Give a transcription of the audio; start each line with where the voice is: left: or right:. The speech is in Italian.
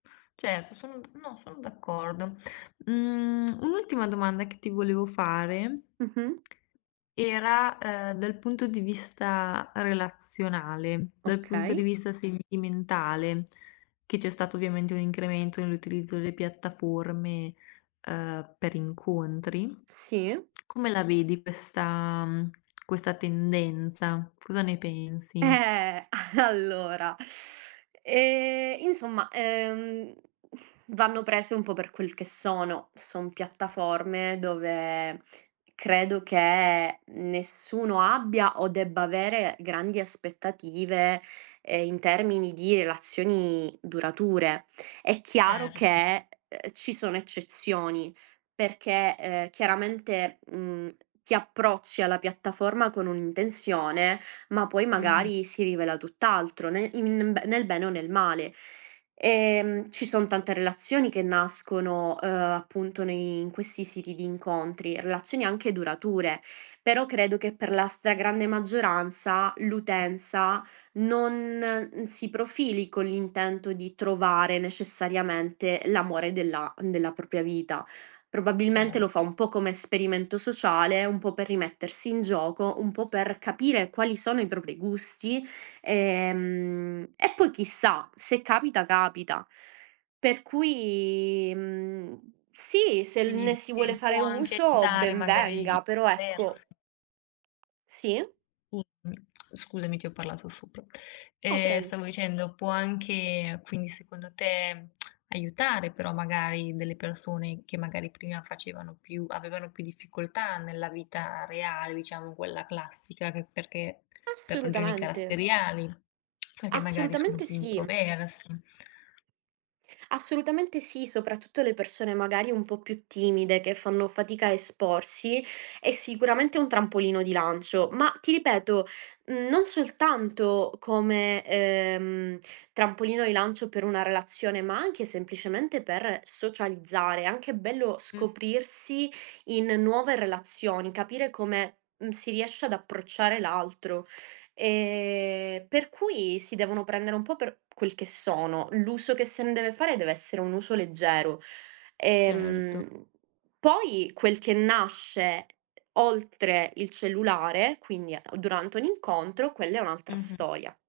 left: Certo, sono no, sono d'accordo. Mhmm, un'ultima domanda che ti volevo fare
right: Mh-mh.
left: era, uhm, dal punto di vista relazionale, dal punto di
right: Okay.
left: vista sentimentale, che c'è stato ovviamente un incremento nell'utilizzo delle piattaforme, uhm, per incontri.
right: Sì.
left: Come la vedi questa, mhmm, questa tendenza? Cosa ne pensi?
right: Eh, allora. Ehm, insomma, ehm, vanno prese un po' per quel che sono. Sono piattaforme dove credo che nessuno abbia, o debba avere, grandi aspettative, ehm, in termini di relazioni durature. È chiaro
left: Certo.
right: che ci sono eccezioni perché, eh, chiaramente, mhmm, ti approcci alla piattaforma con un'intenzione, ma poi
left: Mh-mh.
right: magari si rivela tutt'altro nel in in b nel bene o nel male. Ehm, ci son tante relazioni che nascono, uhm, appunto nei in questi siti di incontri, relazioni anche durature. Però credo che per la stragrande maggioranza
left: [unintelligible]
right: l'utenza non si profili con l'intento di trovare necessariamente l'amore della della propria vita. Probabilmente lo fa
left: Cert
right: un po' come esperimento sociale, un po' per rimettersi in gioco, un po' per capire quali sono i propri gusti, ehm, e poi chissà, se capita, capita. Per cui, mhmm, sì, se l
left: Quindi
right: ne si vuole
left: ci può
right: fare
left: anche
right: uso
left: aiutare
right: ben
left: magari
right: venga, però ecco
left: divers
right: Sì.
left: Scusami ti ho parlato sopra.
right: No
left: Ehm,
right: preg
left: stavo dicendo, può anche quindi, secondo te, aiutare però magari delle persone che magari prima facevano più avevano più difficoltà nella vita reale, diciamo quella classica, che perché per ragioni
right: Assolutamente!
left: caratteriali, perché magari sono
right: Assolutamente
left: più
right: sì.
left: introvers
right: Assolutamente sì. Soprattutto le persone magari un po' più timide che fanno fatica a esporsi. È sicuramente un trampolino di lancio. Ma, ti ripeto, non soltanto come, ehm, trampolino di lancio per una relazione, ma anche semplicemente per socializzare. È anche bello
left: Mh.
right: scoprirsi in nuove relazioni, capire come m si riesce ad approcciare l'altro. Ehm, per cui si devono prendere un po' per quel che sono. L'uso che se ne deve fare deve essere un uso leggero.
left: Certo.
right: Ehm, poi quel che nasce, oltre il cellulare, quindi durante un incontro, quella è un'altra
left: Mh-mh.
right: storia.